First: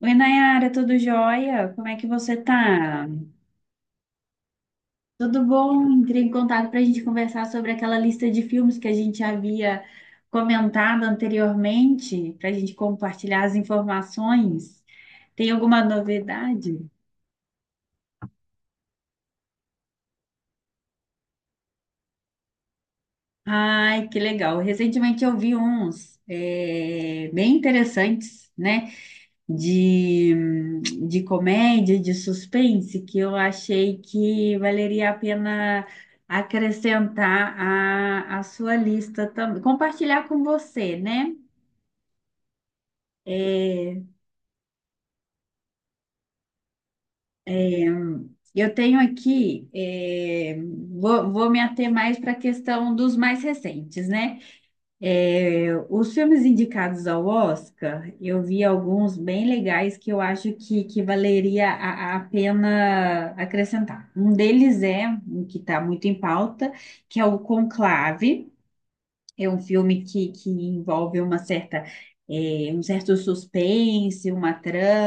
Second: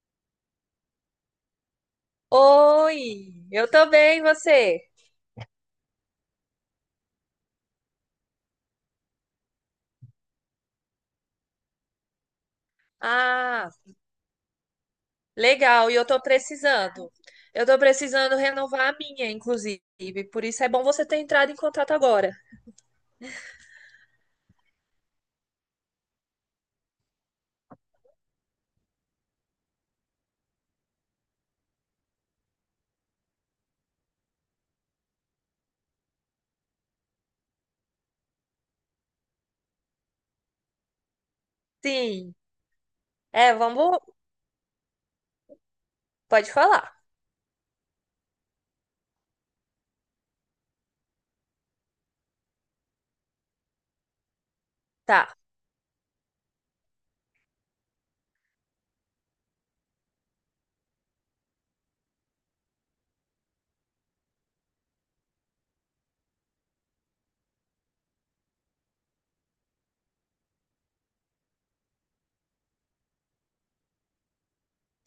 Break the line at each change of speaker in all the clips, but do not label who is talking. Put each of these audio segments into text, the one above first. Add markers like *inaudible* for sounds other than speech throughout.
Oi, Nayara, tudo jóia? Como é que você tá?
Oi, eu tô bem, e você?
Tudo bom? Entrei em contato para a gente conversar sobre aquela lista de filmes que a gente havia comentado anteriormente, para a gente compartilhar as
Ah,
informações. Tem alguma
legal, e eu tô
novidade?
precisando. Eu tô precisando renovar a minha, inclusive, por isso é bom você ter entrado em contato agora.
Ai, que legal! Recentemente eu vi uns bem interessantes, né? de, de comédia, de suspense, que eu achei que valeria a pena acrescentar à sua lista também, compartilhar com você, né?
Sim, é, vamos,
É,
pode falar.
é, eu tenho aqui, vou me ater mais para a questão dos mais recentes, né?
Tá,
Os filmes indicados ao Oscar, eu vi alguns bem legais que eu acho que valeria a pena acrescentar. Um deles é um que está muito em pauta, que é o Conclave. É um filme que envolve uma certa, um certo suspense, uma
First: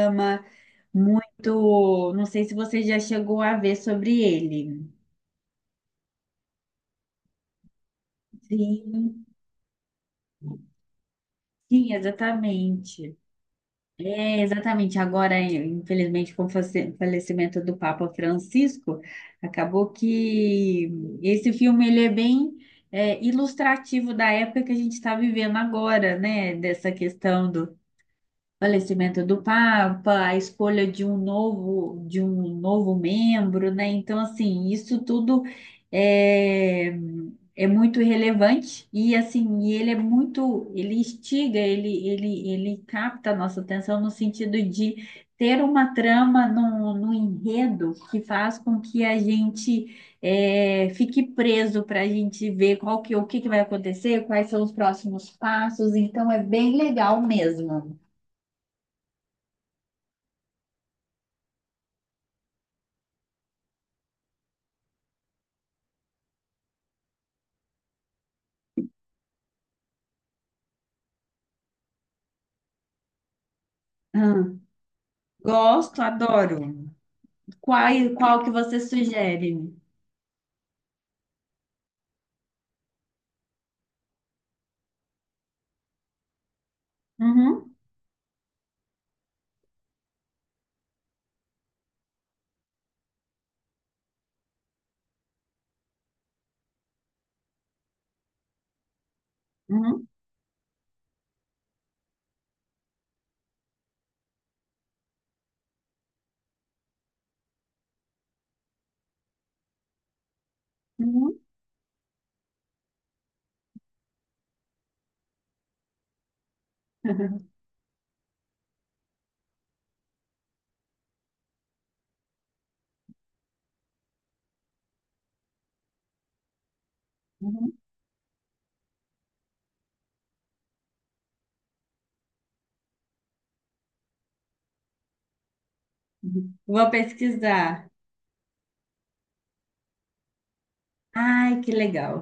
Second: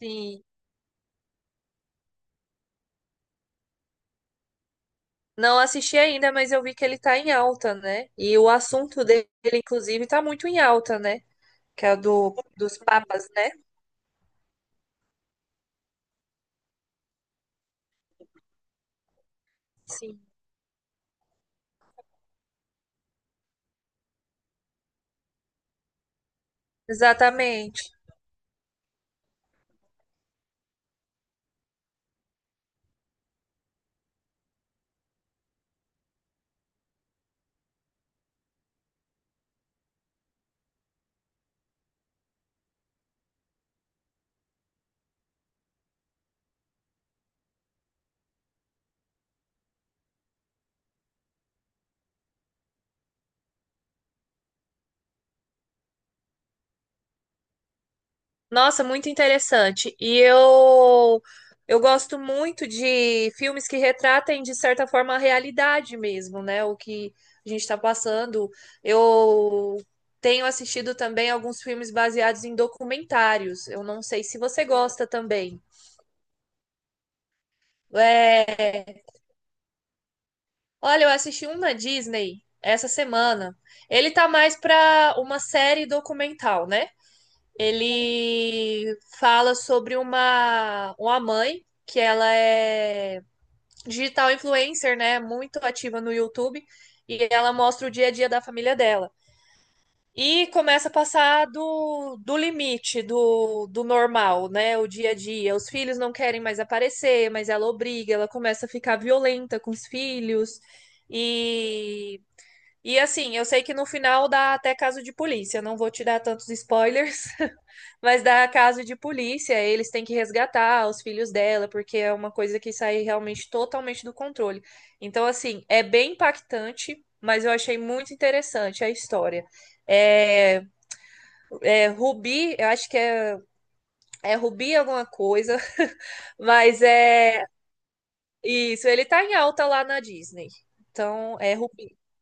sim.
muito. Não sei se você já chegou a ver sobre ele.
Não assisti ainda, mas eu vi que ele tá em alta, né? E o assunto
Sim,
dele, inclusive, tá muito em alta, né? Que
sim,
é dos
exatamente.
papas, né?
É, exatamente. Agora, infelizmente, com o falecimento do Papa Francisco, acabou
Sim,
que esse filme ele é bem ilustrativo da época que a gente está vivendo agora, né? Dessa questão
exatamente.
falecimento do Papa, a escolha de um novo membro, né? Então, assim, isso tudo é, é muito relevante e assim, e ele é muito, ele instiga, ele capta a nossa atenção no sentido de ter uma trama no enredo que faz com que a gente fique preso para a gente ver o que que vai acontecer, quais são os próximos passos. Então, é bem legal mesmo.
Nossa, muito interessante. E eu gosto muito de filmes que retratem, de certa forma, a realidade mesmo, né? O que a gente está passando. Eu tenho assistido também alguns filmes baseados em documentários. Eu não sei se você gosta também.
Gosto, adoro. Qual que você
É,
sugere?
olha, eu assisti um na Disney essa semana. Ele tá mais para uma série documental, né?
Uhum,
Ele fala sobre uma mãe que ela é digital influencer, né? Muito ativa no YouTube. E ela mostra o dia a dia da família dela.
uhum,
E começa a passar do limite do normal, né? O dia a dia. Os filhos não querem mais aparecer, mas ela obriga, ela começa a ficar violenta com os filhos.
uhum,
E, e assim, eu sei que no final dá até caso de polícia, não vou te dar tantos spoilers.
*laughs*
*laughs* Mas dá caso de polícia, eles têm que resgatar os filhos dela, porque é uma coisa que sai realmente totalmente do controle. Então, assim, é bem impactante, mas eu
uhum.
achei muito interessante a história. É, é Rubi, eu acho que é, é Rubi alguma coisa, *laughs* mas
Vou
é
pesquisar.
isso, ele tá em alta lá na Disney. Então, é
Ai, que
Rubi
legal.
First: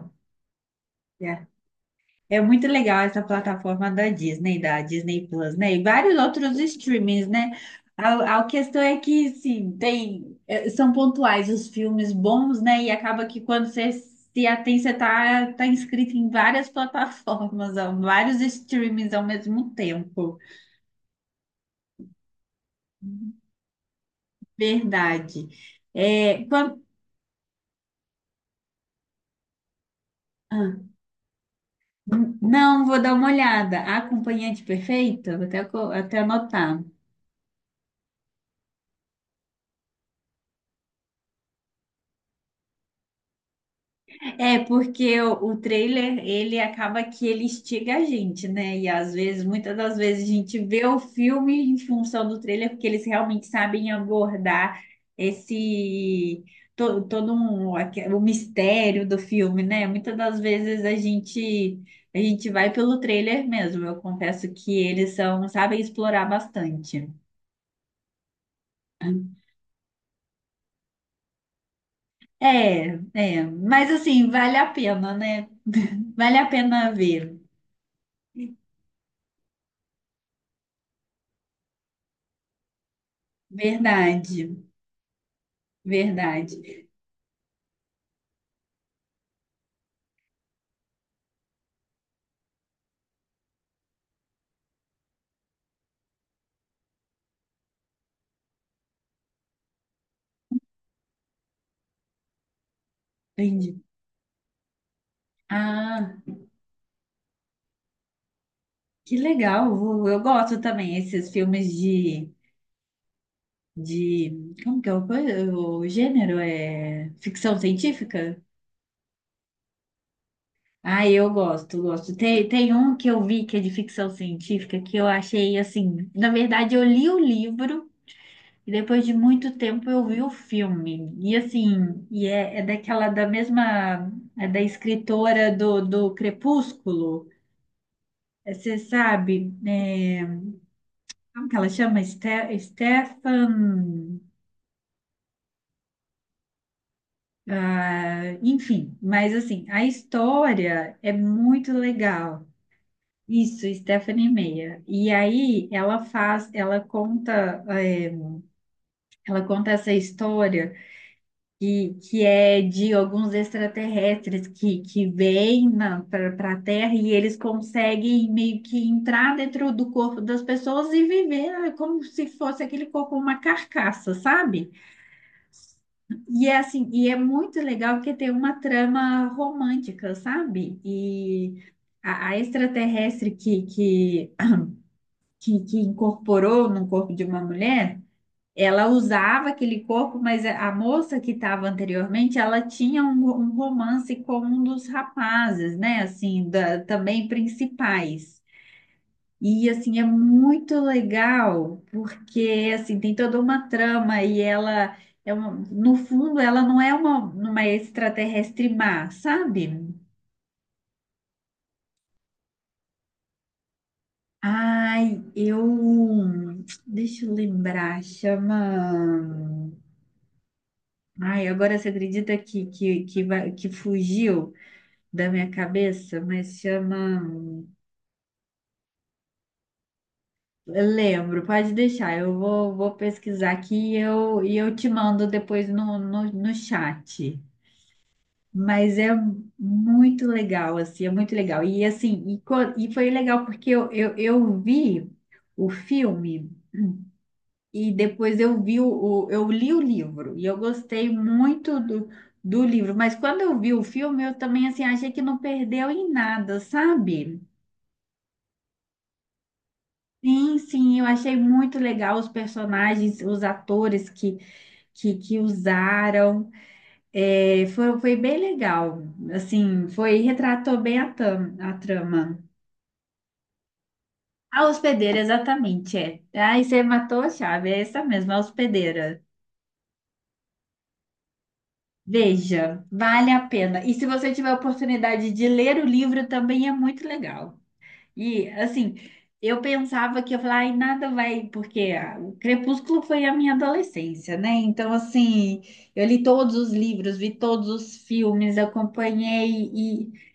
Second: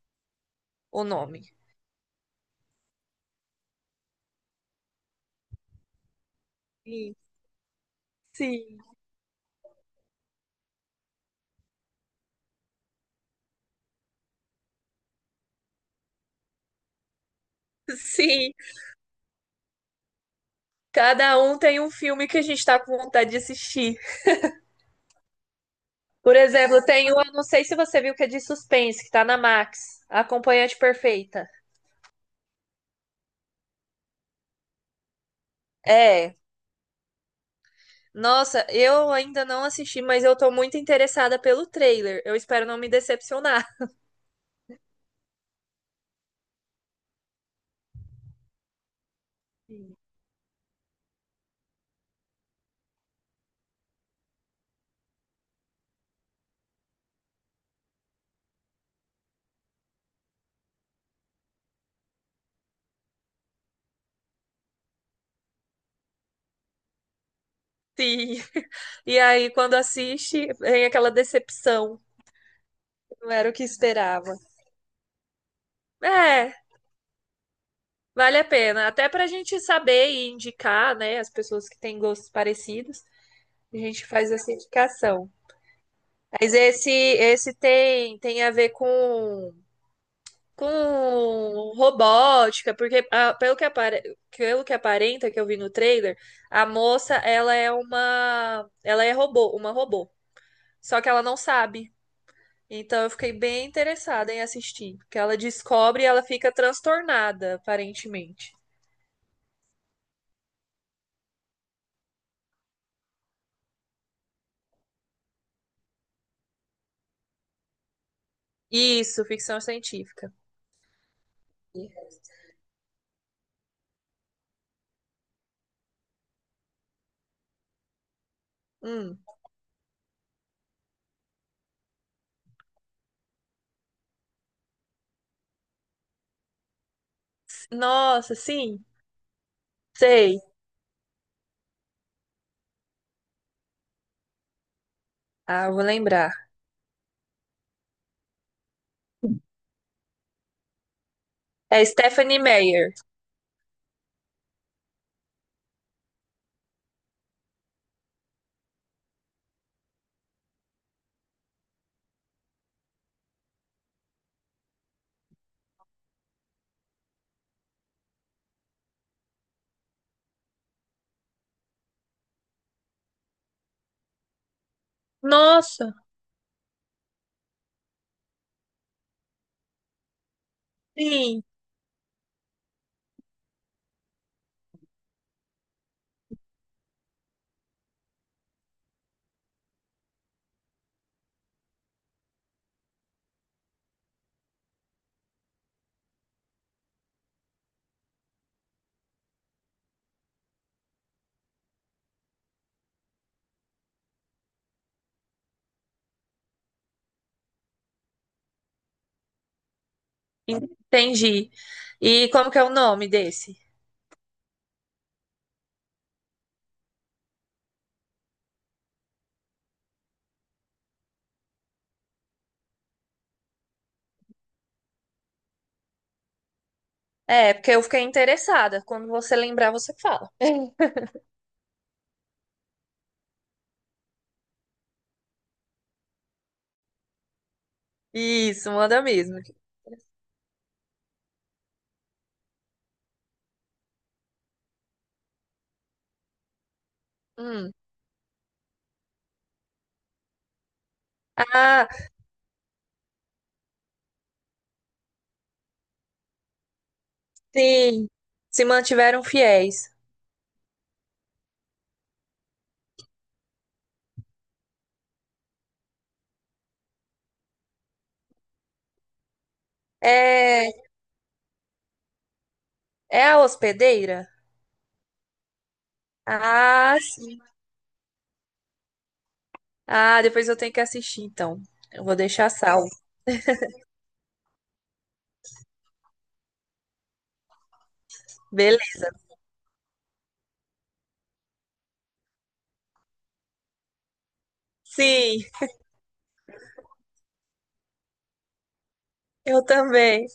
o
É
nome.
é muito legal essa plataforma da Disney Plus, né? E vários outros
Sim,
streamings, né? A
sim.
questão é que, sim, tem, são pontuais os filmes bons, né? E acaba que quando você se atém, você tá inscrito em várias *laughs* plataformas, ó, vários
Sim,
streamings ao mesmo tempo.
cada um tem um filme que a gente tá com vontade de assistir.
Verdade.
Por
É,
exemplo, tem uma, não sei se você viu que é de suspense, que tá na Max, A Acompanhante
ah,
Perfeita.
não, vou dar uma olhada. A acompanhante perfeita, vou até, até
É.
anotar.
Nossa, eu ainda não assisti, mas eu tô muito interessada pelo trailer. Eu espero não me decepcionar.
É, porque o trailer, ele acaba que ele instiga a gente, né? E às vezes, muitas das vezes, a gente vê o filme em função do trailer, porque eles realmente sabem abordar esse todo um, o mistério do filme, né? Muitas das vezes a gente vai pelo trailer mesmo. Eu confesso que eles são, sabem explorar bastante.
*laughs* Sim. E aí, quando assiste, vem aquela decepção.
É,
Não era o que
mas assim,
esperava.
vale a pena, né? *laughs* Vale a
É,
pena ver.
vale a pena. Até pra gente saber e indicar, né, as pessoas que têm gostos parecidos, a gente faz essa
Verdade.
indicação. Mas
Verdade.
esse tem, tem a ver com robótica, porque ah, pelo que apare- pelo que aparenta que eu vi no trailer, a moça, ela é uma, ela é robô, uma robô. Só que ela não sabe. Então eu fiquei bem
Entendi.
interessada em assistir, porque ela descobre e
Ah,
ela fica transtornada, aparentemente.
que legal. Eu gosto também esses filmes de como que é o gênero? É ficção científica?
Isso, ficção científica.
Ah, eu gosto, gosto. Tem um que eu vi que é de ficção científica que eu achei assim. Na verdade, eu li o livro e depois de
Hum.
muito tempo eu vi o filme. E assim, é daquela da mesma, é da escritora do Crepúsculo.
Nossa,
É, Você
sim,
sabe, né?
sei.
Como que ela chama? Stefan.
Ah, eu vou lembrar.
Ah, enfim, mas assim, a história é muito
É Stephanie
legal.
Meyer.
Isso, Stephanie Meyer. E aí ela faz, ela conta, ela conta essa história que é de alguns extraterrestres que vêm para a Terra e eles conseguem meio que entrar dentro do corpo das pessoas e viver como se fosse aquele corpo uma carcaça, sabe?
Nossa,
E é assim, e é muito legal porque tem uma trama romântica, sabe?
sim,
E a extraterrestre que incorporou no corpo de uma mulher, ela usava aquele corpo, mas a moça que estava anteriormente, ela tinha um romance com um dos rapazes, né? Assim, também principais. E assim é muito legal porque assim tem toda uma trama e ela é uma, no fundo ela não é uma extraterrestre má, sabe?
entendi. E como que é o nome desse?
Ai, eu deixa eu lembrar, chama. Ai, agora você acredita que fugiu da minha cabeça, mas chama.
É, porque eu fiquei interessada. Quando você lembrar, você fala.
Eu lembro, pode deixar, vou pesquisar aqui e eu te mando depois no chat.
Isso,
Mas
manda
é
mesmo.
muito legal, assim, é muito legal. E assim, e foi legal porque eu vi o filme
Hum.
e depois eu vi eu li o livro e eu gostei muito
Ah,
do livro. Mas quando eu vi o filme, eu também assim achei que não perdeu em nada, sabe?
sim. Se mantiveram fiéis.
Sim, sim, eu achei muito legal os personagens, os atores que usaram. Foi bem legal. Assim, foi
É,
retratou bem a a trama.
é a hospedeira?
A hospedeira, exatamente, é. Aí você
Ah,
matou a
sim.
chave, é essa mesmo a hospedeira.
Ah, depois eu tenho que assistir, então. Eu vou deixar
Veja,
salvo.
vale a pena. E se você tiver a oportunidade de ler o livro, também é muito legal. E, assim,
Beleza.
eu pensava que eu falava, ai, nada vai, porque ah, o Crepúsculo foi a minha adolescência, né? Então,
Sim,
assim, eu li todos os livros, vi todos os filmes,
eu
acompanhei.
também.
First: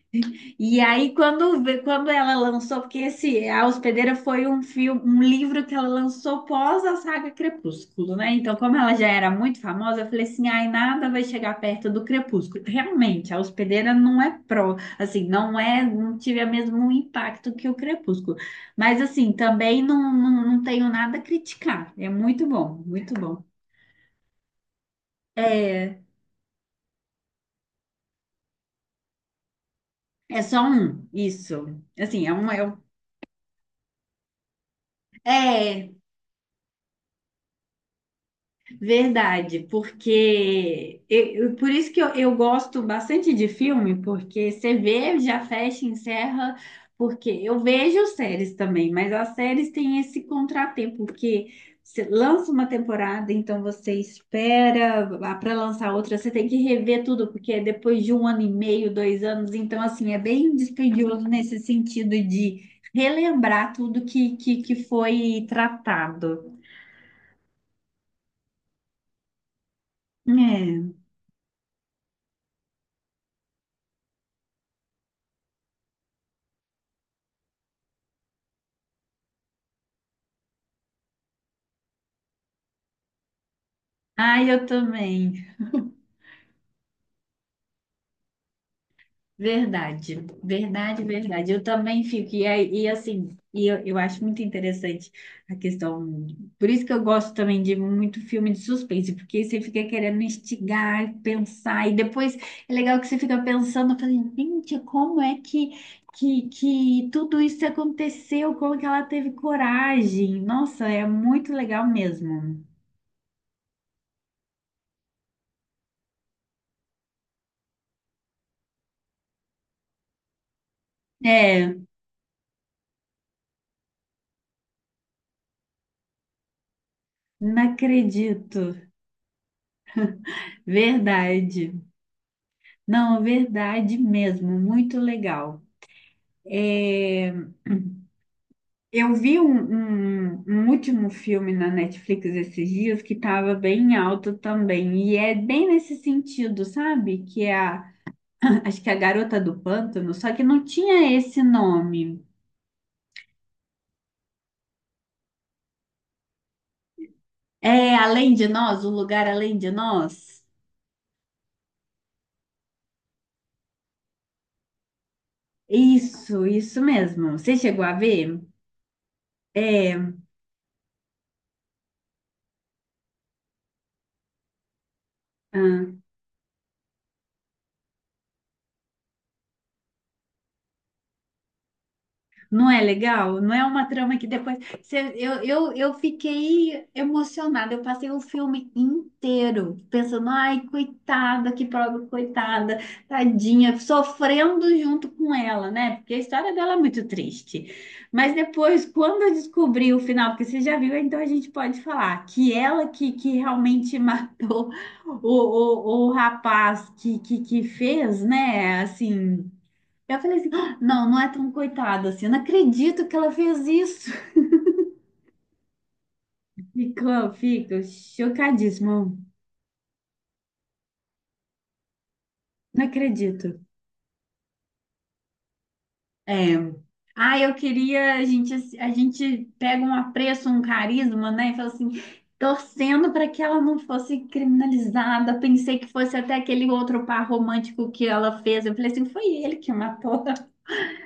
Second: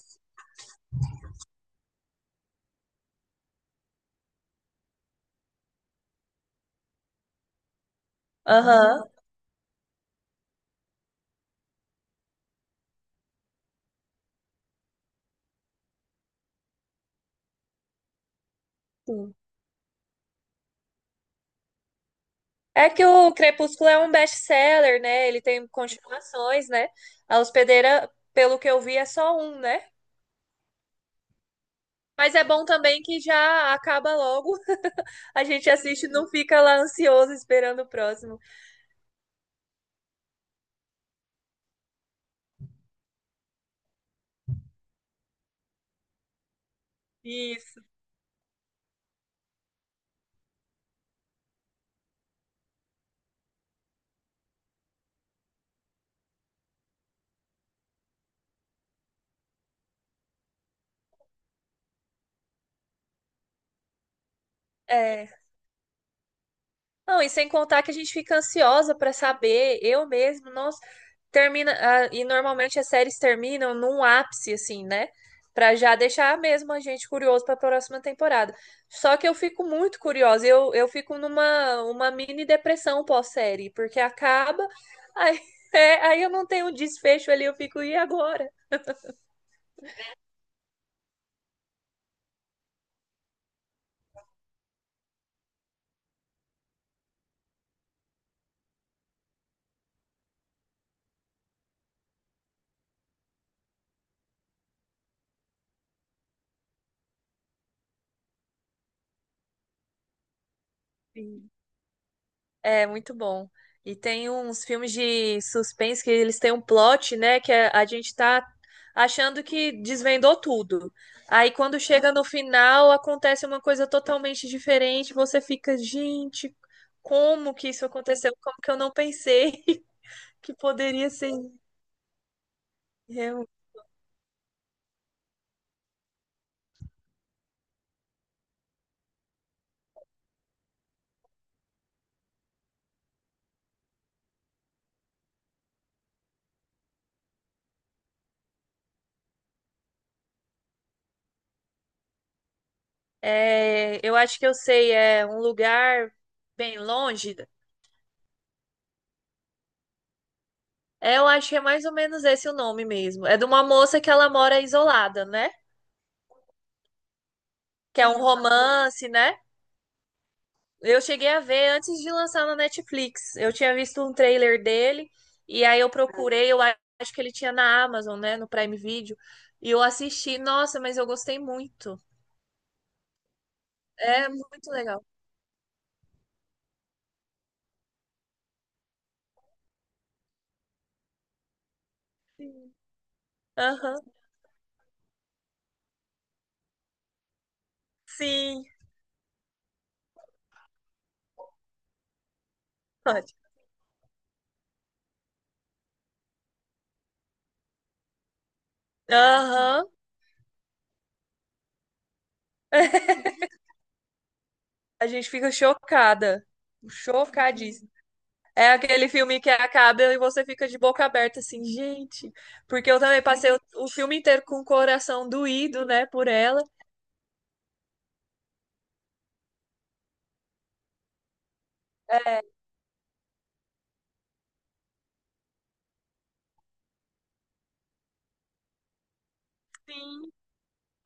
E aí, quando ela lançou, porque esse A Hospedeira foi um filme, um livro que ela lançou pós a saga Crepúsculo, né? Então, como ela já
Aham.
era muito famosa, eu falei assim: ai, nada vai chegar perto do Crepúsculo. Realmente, a Hospedeira não é assim, não é, não tive o mesmo um impacto que o Crepúsculo. Mas assim,
Sim.
também não tenho nada a criticar. É muito bom,
É que
muito
o
bom.
Crepúsculo é um best-seller, né? Ele tem
É,
continuações, né? A hospedeira, pelo que eu vi, é só um, né?
é só um, isso. Assim,
Mas é bom também que já acaba logo. A gente
é,
assiste e não fica lá ansioso esperando o próximo.
Verdade, porque por isso que eu gosto bastante de filme, porque você vê, já fecha, encerra, porque eu
Isso.
vejo séries também, mas as séries têm esse contratempo, porque você lança uma temporada, então você espera para lançar outra, você tem que rever tudo, porque é depois de um ano e meio, dois anos, então assim, é bem dispendioso nesse sentido de relembrar tudo que
É.
foi tratado.
Não, e sem contar que a gente fica ansiosa pra saber, eu mesmo, nossa,
É.
termina, ah, e normalmente as séries terminam num ápice assim, né? Pra já deixar mesmo a gente curioso pra próxima temporada. Só que eu fico muito curiosa, eu fico numa uma mini depressão pós-série, porque
Ah, eu
acaba,
também.
aí, *laughs* é, aí eu não tenho um desfecho ali, eu fico, e agora?
Verdade, verdade, verdade. Eu também fico, e assim, eu acho muito interessante a questão. Por isso que eu gosto também de muito filme de suspense, porque você fica querendo instigar, pensar, e depois é legal que você fica pensando, falando, gente, como é que, que tudo isso aconteceu? Como que ela teve coragem? Nossa, é muito legal mesmo.
É muito bom. E tem uns filmes de suspense que eles têm um plot, né? Que a gente tá achando que desvendou tudo. Aí
É,
quando chega no final, acontece uma coisa totalmente diferente. Você fica, gente, como
não
que isso aconteceu? Como que
acredito.
eu não pensei *laughs* que poderia ser?
Verdade. Não,
Eu,
verdade mesmo, muito legal. É, eu vi um último filme na Netflix esses dias que estava bem alto também, e é bem nesse sentido, sabe? Que é a, *clears throat* acho que é a Garota do Pântano, só que não tinha esse nome.
é, eu acho que eu sei, é um lugar bem longe.
É Além de Nós, O Lugar Além de Nós?
É, eu acho que é mais ou menos esse o nome mesmo. É de uma moça que ela mora isolada, né?
Isso mesmo. Você chegou a
Que é um
ver?
romance, né?
É.
Eu cheguei a ver antes de lançar na Netflix. Eu tinha visto um trailer dele e aí eu
Ah,
procurei, eu acho que ele tinha na Amazon, né, no Prime Video, e eu assisti. Nossa, mas eu gostei muito.
não é legal? Não é uma trama que
É
depois.
muito legal.
Eu fiquei emocionada. Eu passei o filme inteiro pensando, ai, coitada, que pobre
Sim.
coitada, tadinha,
Aham.
sofrendo junto com ela, né? Porque a história dela é muito triste. Mas
Sim.
depois, quando eu descobri o final, porque você já viu, então a gente pode falar que ela que
Pode.
realmente *laughs* matou o rapaz que fez, né? Assim.
Aham.
Eu falei assim, "Ah, não, não é tão coitada assim, eu não acredito que
*laughs*
ela fez isso.
A gente fica chocada.
*laughs* Fica
Chocadíssima. É aquele
chocadíssimo,
filme que acaba e você fica de boca aberta, assim, gente.
não
Porque eu também passei
acredito.
o filme inteiro com o coração doído, né, por
É.
ela.
Ah, eu queria, a gente pega um apreço, um carisma, né? E fala assim,
É,
torcendo para que ela não fosse criminalizada. Pensei que fosse até aquele outro par romântico que ela fez. Eu falei assim, foi ele que matou.
sim.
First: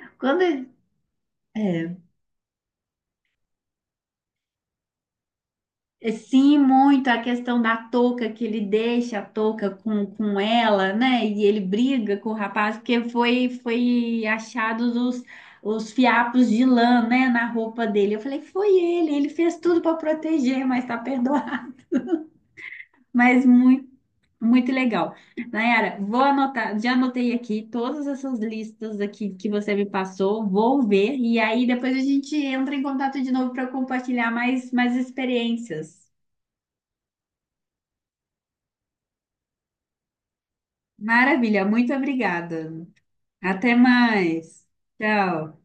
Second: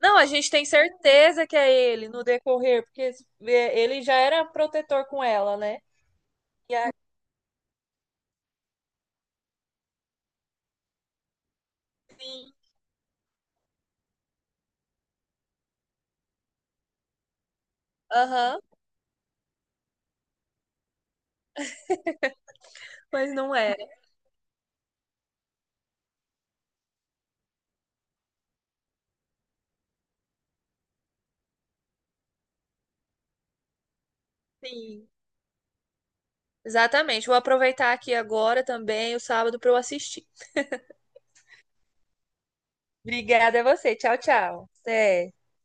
Não, a
Quando,
gente tem certeza que é
é.
ele no decorrer, porque é, ele já era protetor com ela, né?
É, Sim,
E aí,
muito a questão da touca, que ele deixa a touca com ela, né? E ele briga com o
sim,
rapaz, porque foi achados os fiapos de lã, né, na roupa dele. Eu falei,
aham,
foi ele, ele fez tudo para proteger, mas tá perdoado. *laughs*
mas
Mas
não era.
muito, muito legal. Nayara, vou anotar, já anotei aqui todas essas listas aqui que você me passou, vou ver, e aí depois a gente entra em contato de novo para compartilhar mais, mais
Sim,
experiências.
exatamente. Vou aproveitar aqui agora também o sábado para eu assistir.
Maravilha, muito obrigada.
Obrigada a
Até
você. Tchau,
mais.
tchau. Até.
Tchau.